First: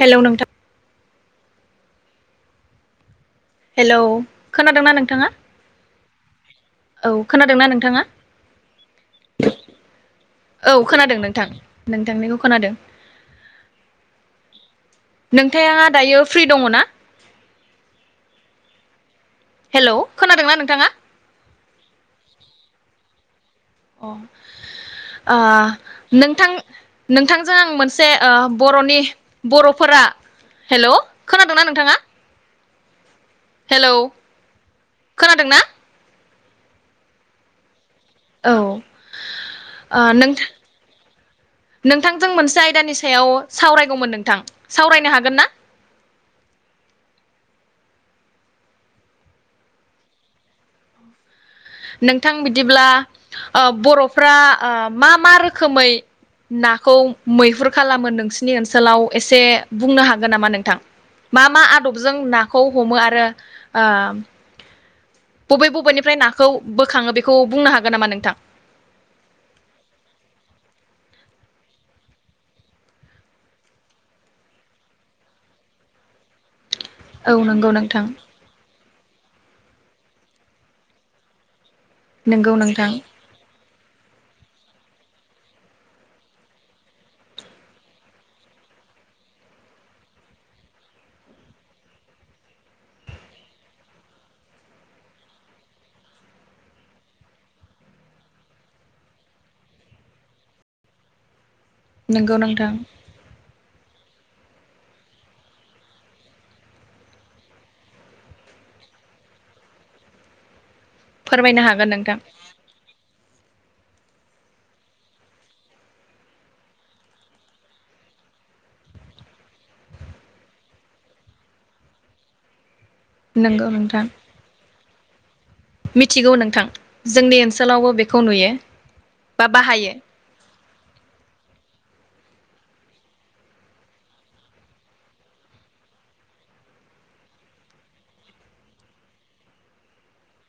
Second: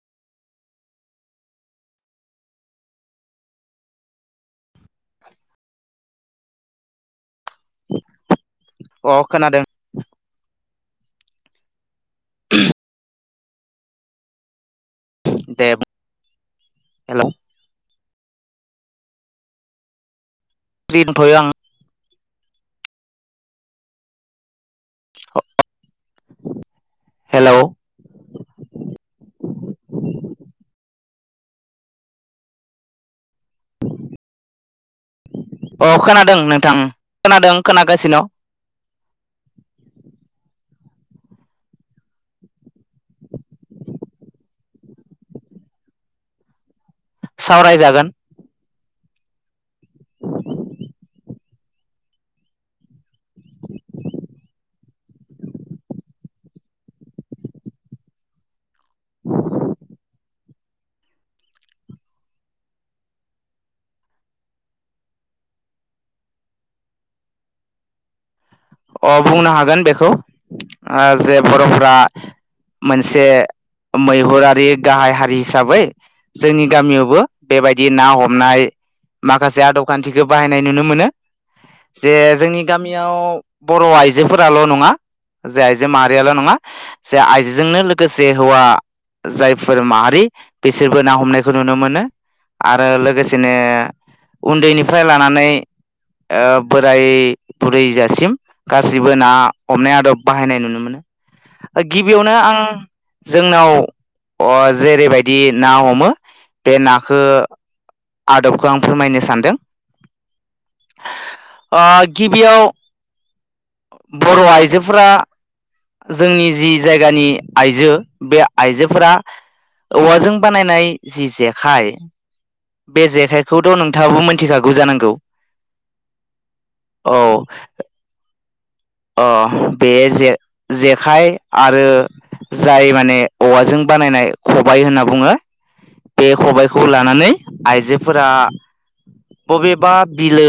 Hello नोंथां hello खोनादोंना नोंथाङा? औ खोनादोंना नोंथाङा? अ खोनादों। औ खोनादों नोंथां नोंथांनिखौ खोनादों। दे बुं नोंथाङा दायो फ्रि दङ ना? हेलौ हेल' [unintelligible] आं अ ओ नोंथां हेलौ नोंथांजों आं मोनसे बर'नि बर'फोरा हेलौ खोनादोंना नोंथाङा हेलौ खोनादों ना दों नोंथां खोनादों खोना औ ओ नोंथा नोंथांजों मोनसे आयदानि सायाव सावरायगौमोन नोंथां सावरायनो हागोन ना सावरायजागोन नोंथां बिदिब्ला ओ बर'फ्रा ओ मा मा रोखोमै नाखौ मैहुर खालामो नोंसिनि ओनस सोलाव एसे बुंनो हागोन नामा नों थां मा मा आदबजों नाखौ हमो आरो ओ बबे बबेनिफ्राय नाखौ खौ बोखाङो बेखौ बुंनो हागोन नामा नोंथां अ बुंनो हागोन बेखौ ओ जे बर'फ्रा मोनसे मैहुरारि गाहाय हारि हिसाबै जोंनि गामियावबो औ नंगौ बेबायदि नोंथां ना हमनाय माखासे आदब खान्थिखौ बाहायनाय नुनो मोनो। जे नंगौ जोंनि नोंथां गामियाव बर' आइजोफोराल' नङा जे आइजो माहारियाल' नङा जे आइजोजोंनो लोगोसे हौवा जायफोर माहारि बिसोरबो ना हमनायखौ नुनो मोनो आरो लोगोसेनो उन्दैनिफ्राय लानानै ओ बोराय बुरैजासिम गासिबो ना हमनाय आदब बाहायनाय नुनो मोनो। गिबियावनो नंगौ आं नोंथां जोंनाव अ जेरैबायदि ना हमो बे नाखो आदबखौ आं फोरमायनो सानदों फोरमायनो अ हागोन नोंथां गिबियाव बर' आइजोफोरा जोंनि जि जायगानि आइजो बे आइजोफोरा औवाजों बानायनाय जि जेखाइ बे नंगौ जेखाइखौथ' नोंथां नोंथाङाबो मोनथिखागौ जानांगौ मिथिगौ नोंथां जोंनि औ ओनसोलावबो बे खौ नुयो अ बा बाहायो बे जे-जेखाइ आरो जाय माने औवाजों बानायनाय खबाइ होनना बुङो बे खबाइखौ लानानै आइजोफोरा बबेबा बिलो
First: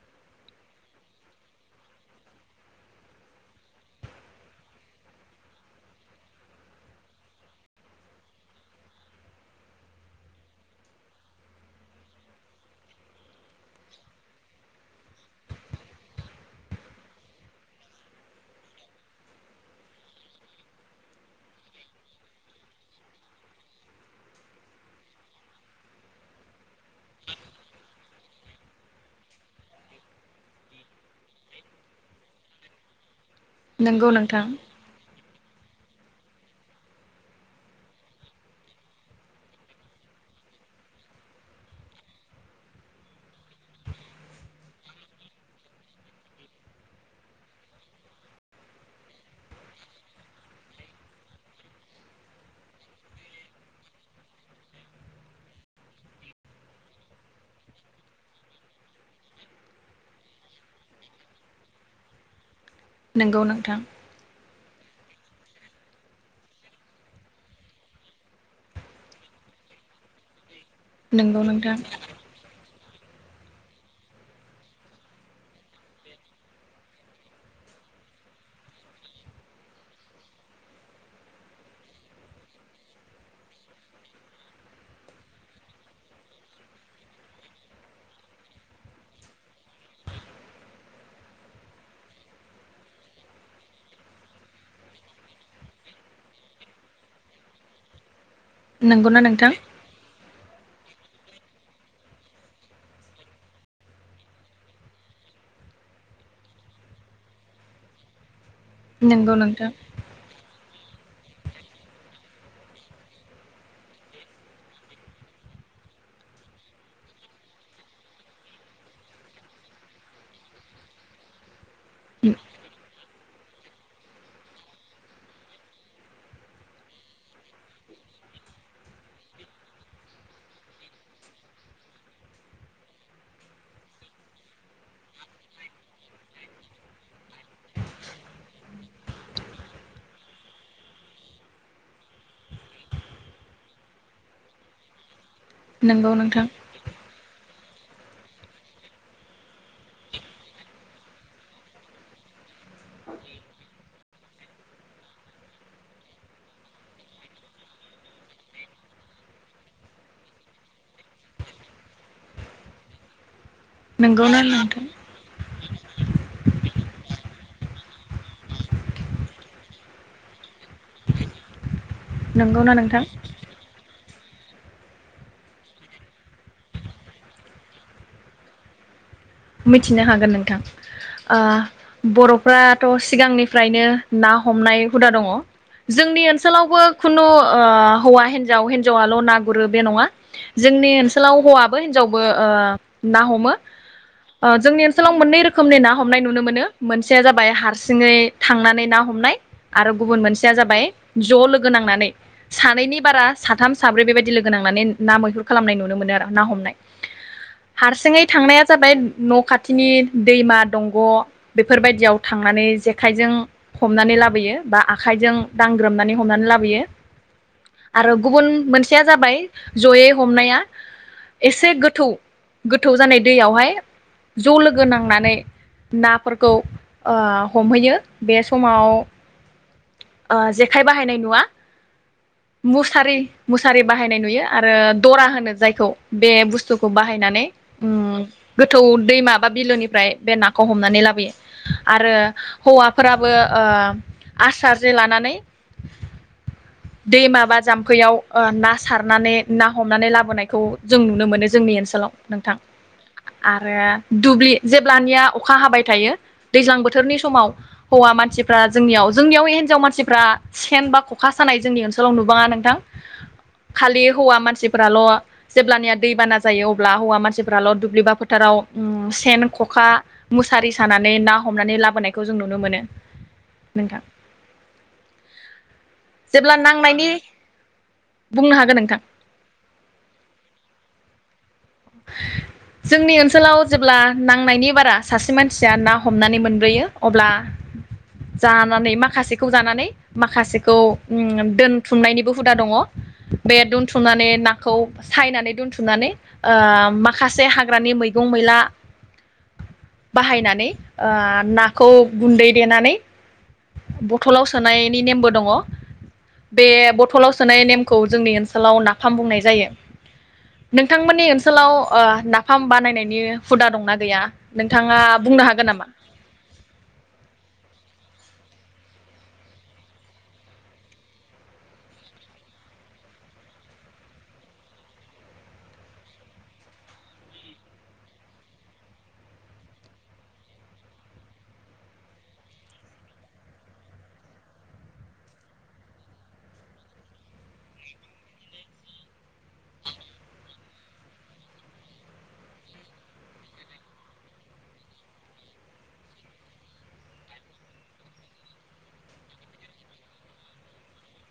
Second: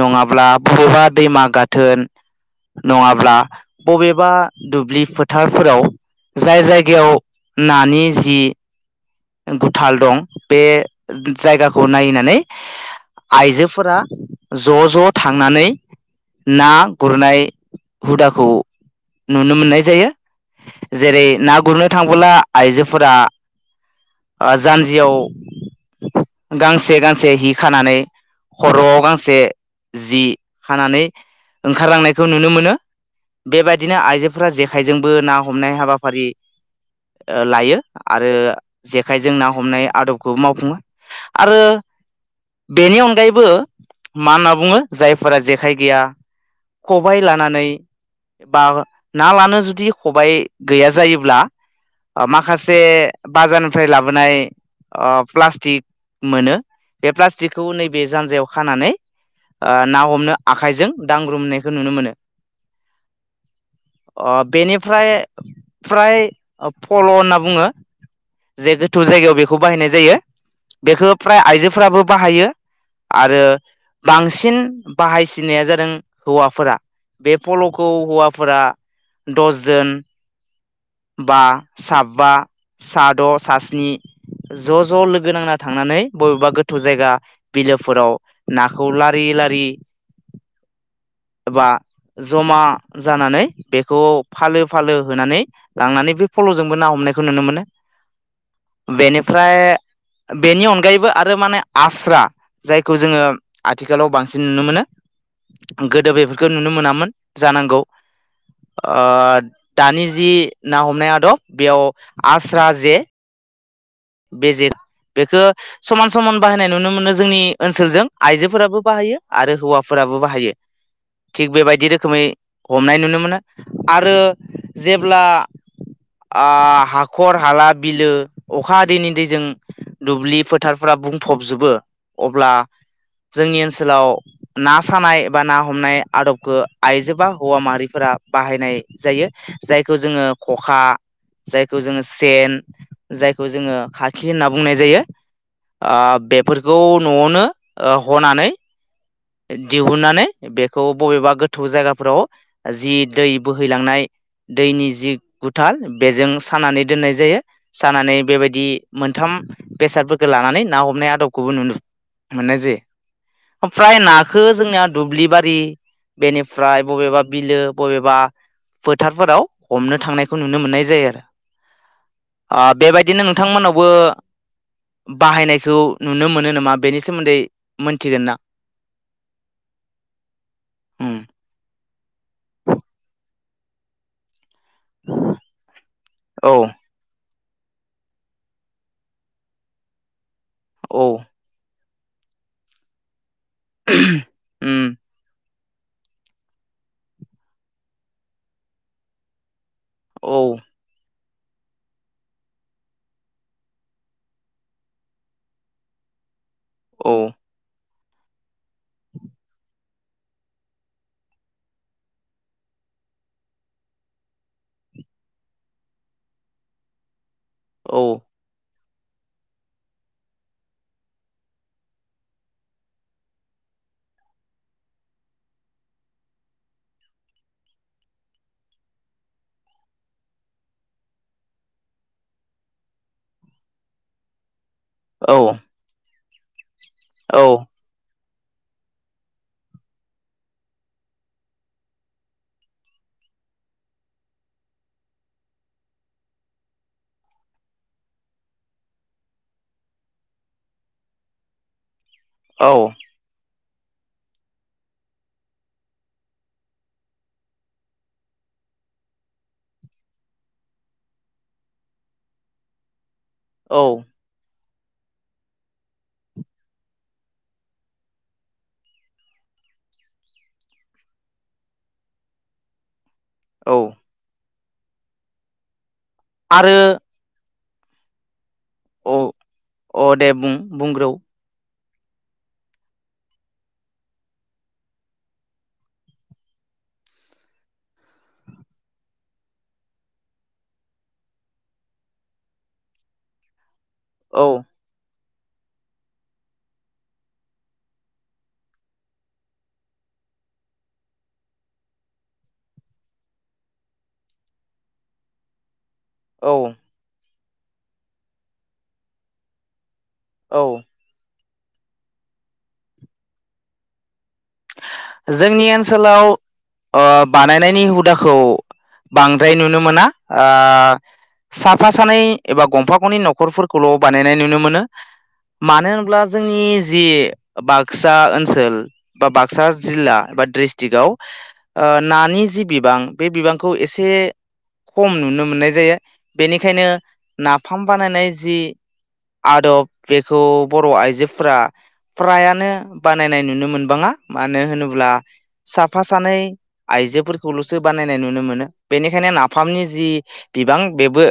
नङाब्ला बबेबा दैमा गाथोन नङाब्ला बबेबा दुब्लि फोथारफोराव जाय जायगायाव नानि जि गुथाल दं बे जायगाखौ नायनानै आइजोफोरा ज' ज' थांनानै ना गुरनाय हुदाखौ नुनो मोननाय जायो जेरै ना गुरनो थांबोला आइजोफोरा ओ जान्जियाव गांसे गांसे हि खानानै खर'आव गांसे जि खानानै ओंखारलांनायखौ नुनो मोनो। बेबायदिनो नंगौ नोंथां आइजोफोरा जेखाइजोंबो ना हमनाय हाबाफारि ओ लायो आरो जेखाइजों ना हमनाय आदबखौबो मावफुङो आरो बेनि अनगायैबो मा होनना बुङो जायफोरा जेखाय गैया खबाइ लानानै बा ना लानो जुदि खबाइ गैया जायोब्ला माखासे बाजारनिफ्राय लाबोनाय ओ प्लास्टिक मोनो बे प्लास्टिकखौ नैबे जानजायाव खानानै ना हमनो आखाइजों दांग्रोमनायखौ नुनो मोनो नोंगौ नोंथां फ्राय फ्राय फल' होनना बुङो जे गोथौ जायगायाव बेखौ बाहायनाय जायो। बेखौ फ्राय नंगौ नोंथां आइजोफोराबो बाहायो। आरो बांसिन बाहायसिनाया जा दों हौवाफोरा बे पल'खौ हौवाफोरा दसजोन बा साबा साद सास्नि ज ज लोगो नांना थांनानै बबेबा गोथौ जायगा बिलोफोराव नाखौ लारि लारि एबा जमा जानानै बेखौ फालो फालो होनानै लांनानै बे फल जोंबो ना हमनायखौ नुनो मोनो। नंगौना नोंथां? बेनिफ्राय बेनि अनगायैबो आरो माने आस्रा जायखौ जोङो आथिखालाव बांसिन नुनो मोनो गोदो बेफोरखौ नुनो मोनामोन जानांगौ नंगौ ओ नोंथां दानि जि हमनाय आदब बेयाव आस्रा जे बे जेट बेखौ समान समान बाहायनाय नुनो मोनो जोंनि ओनसोलजों आइजोफोराबो बाहायो आरो हौवाफोराबो बाहायो थिग बेबायदि रोखोमै हमनाय नुनो मोनो आरो जेब्ला आ हाखर हाला बिलो अख अखा हादैनि दैजों दुब्लि फोथारफोरा बुंफबजोबो अब्ला जोंनि ओनसोलाव ना सानाय बा ना हमनाय आदबखौ आइजो बा हौवा माहारिफोरा बाहायनाय जायो जायखौ जोङो खखा जायखौ जोङो सेन जाय खो जोङो खाखि होनना बुंनाय जायो। आ नंगौ नोंथां बेफोरखौ न'आवनो ओ हनानै दिहुननानै बेखौ बबेबा गोथौ जायगाफोराव जि दै बोहैलांनाय दैनि जि गुथाल बेजों सानानै दोननाय जायो सानानै बेबायदि मोनथाम बेसादफोरखौ लानानै ना हमनाय आदबखौबो नुनो मोननाय जायो। फ्राय नंगौना नाखो नोंथां जोंनिया दुब्लिबारि बेनिफ्राय बबेबा बिलो बबेबा फोथारफोराव हमनो थांनायखौ नुनो मोननाय जायो आरो। आ नंगौना नोंथां बेबायदिनो नोंथांमोनावबो बाहायनायखौ नुनो मोनो नामा बेनि सोमोन्दै मोनथिगोन ना? मिथिनो हागोन नोंथां उम आ बर'फ्राथ सिगांनि फ्रायनो ना हमनाय हुदा दङ जोंनि ओनसोलावबो खुनु ओ हौवा हिनजाव हिनजावाल ना गुरो बे नङा, जोंनि ओनसोलाव हौवाबो हिनजावबो ओ ना हमो। उम। ओ जोंनि ओनसोलाव मोननै रोखोमनि ना हमनाय नुनो मोनो मोनसेया जाबाय हारसिङै थांनानै ना हमनाय। आरो गुबुन मोनसेया औ-औ-औ-औ-औ-औ-औ-औ-औ-औ-औ जाबाय ज लोगो नांनानै सानैनि बारा साथाम साब्रै बेबायदि लोगो नांनानै ना मैहुर खालामनाय नुनो मोनो आरो ना हमनाय। औ। हारसिङै थांनाया जाबाय न' खाथिनि दैमा दंग बेफोरबायदियाव थांनानै जेखाइजों हमनानै लाबोयो बा आखाइजों दांग्रोमनानै हमनानै लाबोयो। आरो गुबुन मोन सेया जाबाय जयै हमनाया एसे गोथौ गोथौ जानाय दैयावहाय ज लोगो नांनानै नाफोरखौ ओ हमहैयो बे समाव ओ जेखाइ बाहायनाय नुवा मुसारि मुसारि बाहायनाय नुयो। आरो दरा होनो जायखौ बे बुस स्थुखो बाहायनानै उम्म थौ दैमा बा बिलोनिफ्राय बे नाखौ हमनानै लाबोयो आरो हौवाफोराबो ओम आसार जे लानानै दैमा बा जाम्फैयाव ओ ना सारनानै ना हमनानै लाबोनायखौ जों नुनो मोनो जोंनि ओनसोलाव। नोंथां। आरो दुब्लि जेब्लानिया अखा हाबाय थायो दैज्लां बोथोरनि समाव हौवा मानसिफ्रा जोंनियाव जोंनियाव हिनजाव मानसिफ्रा सेन बा खखा सानाय जोंनि ओनसोलाव नुबाङा नोंथां। खालि हौवा मानसि फोराल जेब्लानिया दै बाना जायो अब्ला हौवा मानसिफोराल' दुब्लिबा फोथाराव उम्म सेन ख'खा मुसारि सानानै ना हमनानै लाबोनायखौ जों नुनो मोनो। नोंथां। जेब्ला नांनायनि बुंनो हागोन नोंथां अ अ दे बुं बुंग्रौ। जोंनि ओनसोलाव जेब्ला नांनायनि बारा सासे मानसिया ना हमनानै मोनबोयो अब्ला जानानै माखासेखौ जानानै माखासेखौ दोनथुमनायनिबो हुदा दङ बे दुन थुमनानै नाखौ सायनानै दोनथुमनानै ओ माखासे हाग्रानि मैगं मैला बाहायनानै ओ नाखौ गुन्दै देनानै बथलाव सोनायनि नेमबो दङ। बे औ-औ-औ बथलाव सोनाय नेमखौ जोंनि ओनसोलाव नाफाम बुंनाय जायो नोंथांमोननि सोलाव नाफाम बानायनायनि हुदा दंना गैया नोंथाङा बुंनो जोंनि हागोन नामा ओनसोलाव ओ बानायनायनि हु दाखौ बांद्राय नुनो मोना साफा सानै एबा गंफा गंनै न'खरफोरखौल' बानायनाय नुनो मोनो मानो होनब्ला जोंनि जि बाक्सा ओनसोल बा बाक्सा जिल्ला बा डिस्ट्रिक्टआव नानि जि बिबां बे बिबांखौ एसे खम नुनो मोननाय जायो बेनिखायनो नाफाम बानायनाय जि आदब बेखौ बर' आइजोफोरा फ्रायानो बानायनाय नुनो मोन बाङा मानो होनोब्ला साफा सानै आइजोफोरखौल'सो बानायनाय नुनो मोनो बेनिखायनो नाफामनि जि बिबां बेबो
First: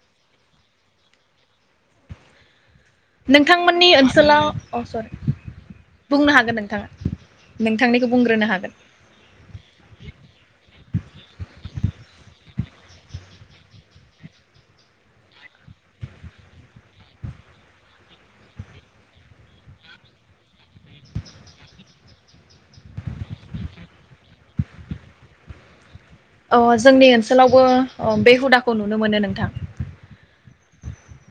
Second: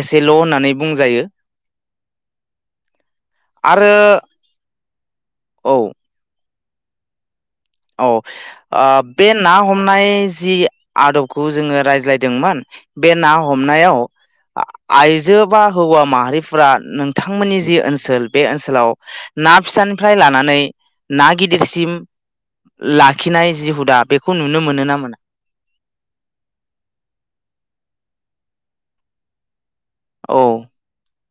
एसेल' होननानै बुंजायो नोंथांमोननि आरो ओनसोलाव अ सरि औ बुंनो हागोन नों थाङा औ ओ बे ना हमनाय जि आदबखौ जोङो राय- ज्लायदोंमोन बे ना हमनायाव आइजो बा हौवा माहारिफोरा नोंथांमोननि जि ओनसोल बे ओनसोलाव ना फिसानिफ्राय लानानै ना गिदिरसिम लाखिनाय जि हुदा बेखौ नुनो मोनो ना मोना अ जोंनि ओनसोलावबो ओ बे हुदाखौ नुनो मोनो नोंथां औ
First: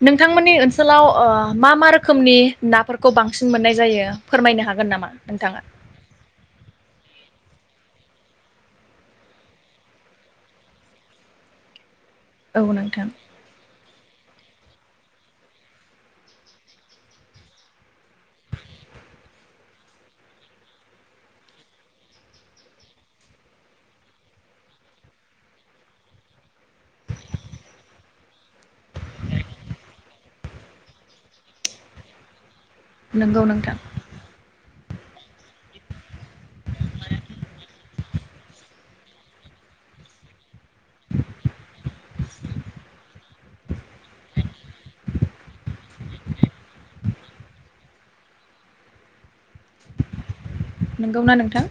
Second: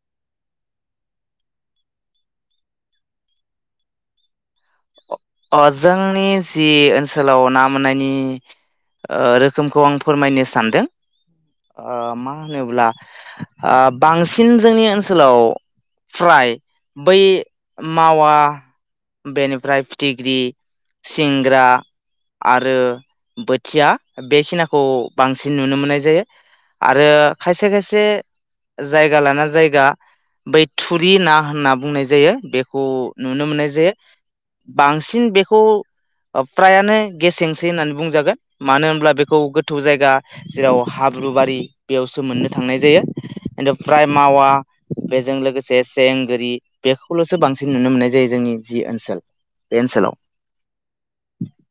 नोंथांमोननि ओनसोलाव ओ मा मा रोखोमनि नाफोरखौ बांसिन मोननाय जायो फोरमायनो हागोन नामा नोंथाङा अ जोंनि जि ओन सोलाव ना मोननायनि ओ रोखोमखौ आं फोरमायनो सानदों ओ मा औ होनोब्ला नोंथां बांसि इन जोंनि ओनसोलाव फ्राय बै मावा बेनिफ्राय फि थिग्रि सिंग्रा आरो बोथिया बेखिनाखौ बांसिन नुनो मोननाय जायो आरो खायसे खायसे जायगा लाना जायगा बै थुरि ना होनना बुंनाय जायो बे खौ नंगौ नुनो मोनाय नोंथां जे बांसिन बेखौ अ फ्रायानो गेसेंसै होननानै बुंजागोन मानो होनब्ला बेखौ गोथौ जायगा जेराव हाब्रुुबारि बेयावसो मोननो थांनाय जायो खिन्थु फ्राय मावा बेजों लोगोसे सेंग गोरि बेखौल'सो बांसिन नुनो मोननाय जायो जोंनि जि ओनसोल बेे ओनसोलाव नोंगौना नोंथां।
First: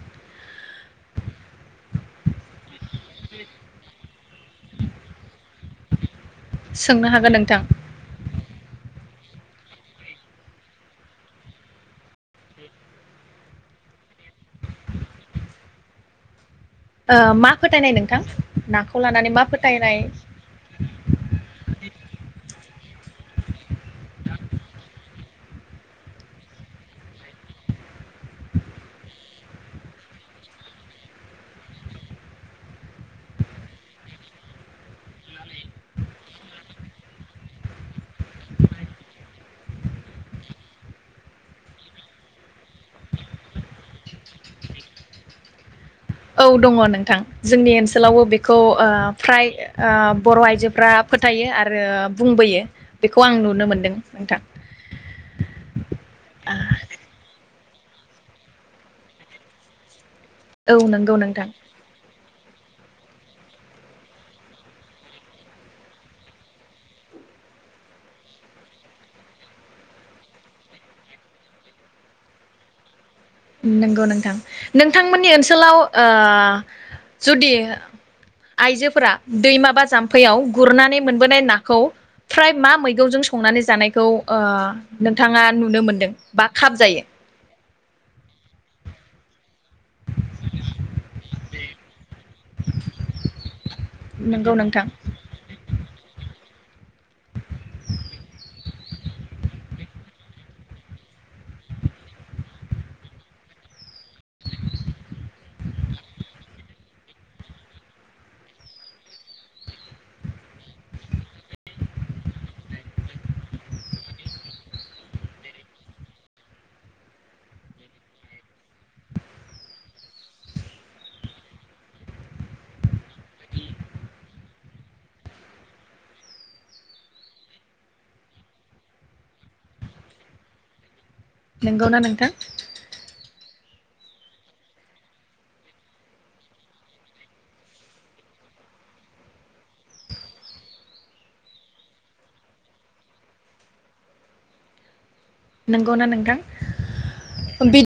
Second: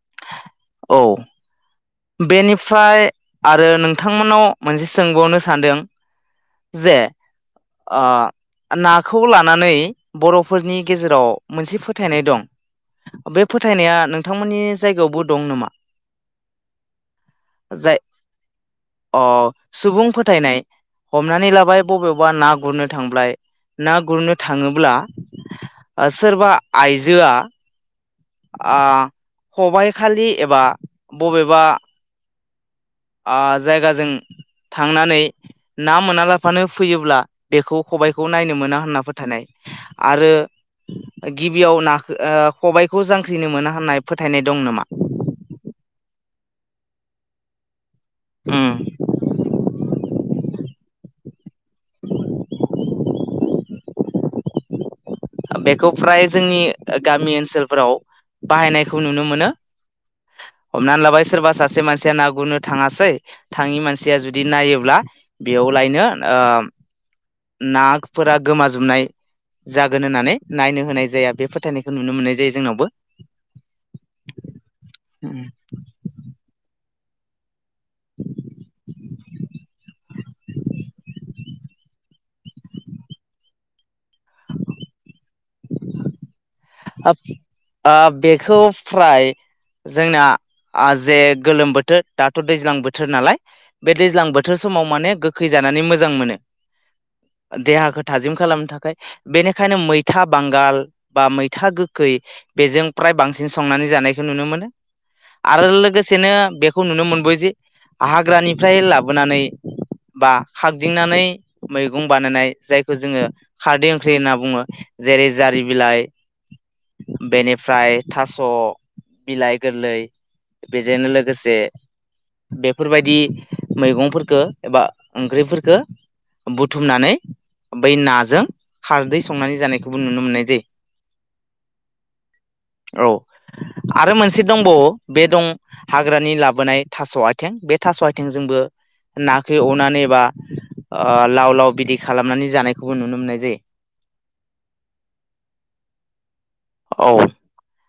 बेनिब ओमफ्राय आरो नोंथांमोननाव मोनसे सोंबावनो सानदों जे सोंनो हागोन नोंथां आ नाखौ लानानै बर'फोरनि गेजेराव मोनसे फोथायनाय दं बे फोथायनाया नोंथांमोननि जायगायावबो दं नामा ओ मा फोथायनाय जाय नोंथां नाखौ अ लानानै मा फोथायनाय? जे लाबाय बबेयावबा ना गुरनो थांबाय ना गुरनो थाङोब्ला सोरबा आइजोआ आ खबायाइ खालि एबा बबेबा आ जायगाजों थांनानै ना मोना लाफानो फैयोब्ला बेखौ खबायाइखौ नायनो मोना होनना फोथायनाय आरो गिबियाव नाखो ओ खबाय ख जांख्रिनो मोना होननाय फोथायनाय दं नामा? औ दङ नोंथां जोंनि ओनस थोलावयो बेखौ उम आ फ्राय आ बर आइजोफ्रा फोथायो आरो बुंबोयो बेखौ आं नुनो मोनदों नोंथां। बेखौ फ्राय जोंनि गामि ओनसोल फोराव बाहायनायखौ नुनो मोनो औ हमना नंगौ लाबाय सार नोंथां बा सासे मानसिया ना गुरनो थाङासै थाङि मानसिया जुदि नायोब्ला बेयावलायनो ओ नाफोरा गोमाजोबनाय जाग गोन होननानै नायनो होनाय जाया बे फोथायनायखौ नुनो मोननाय जायो जोंनावबो। नंगौ नोंथां नोंथांमोननि जोंनावबो ओनसोलाव ओ जुदि आइजोफोरा दैमाबा जाम्फैयाव गुरनानै मोनबोनाय नाखौ फ्राय मा मैगंजों संनानै जानायखौ ओ नोंथाङा नुनो मोनदों? बा खाब जायो आब आ बेखौ फ्राय जोंना जे गोलोम बोथोर दाथ दैज्लां बोथोर नालाय बे दैज्लां नंगौ बोथोर नोंथां समाव माने गोखै जानानै मोजां मोनो देहाखौ थाजिम खालामनो थाखाय बेनिखायनो मैथा बांगाल बा मै था गोखै बेजों फ्राय बांसिन संनानै जानायखौ नुनो मोनो आरो लोगोसेनो बेखौ नुनो मोनबो जे हाग्रानिफ्राय लाबोनानै बा खारदिंनानै मैगं बानायनाय जायखौ जोंङो खारदै ओंख्रि होनना बुंङो जेरै जारि बिलाइ बेनिफ्राय थास बिलाइ गोरलै बेजोंनो लोगोसे बेफोरबायदि मैगंफोरफोरखौ एबा ओंख्रिफोरखौ बुथुमनानै बै नाजों खारदै संनानै जानायखौबो नुनो मोननाय जायो नंगौना नोंथां। औ आरो मोनसे दंबावो बे दं हाग्रानि लाबोनाय थास आथिं बे थास आथिंजोंबो नाखौ अवनानै बा लाव लाव बिदै खालामनानै जानायखौबो नुनो मोननाय जायो नंगौ ना नोंथां औ [inaudible] बि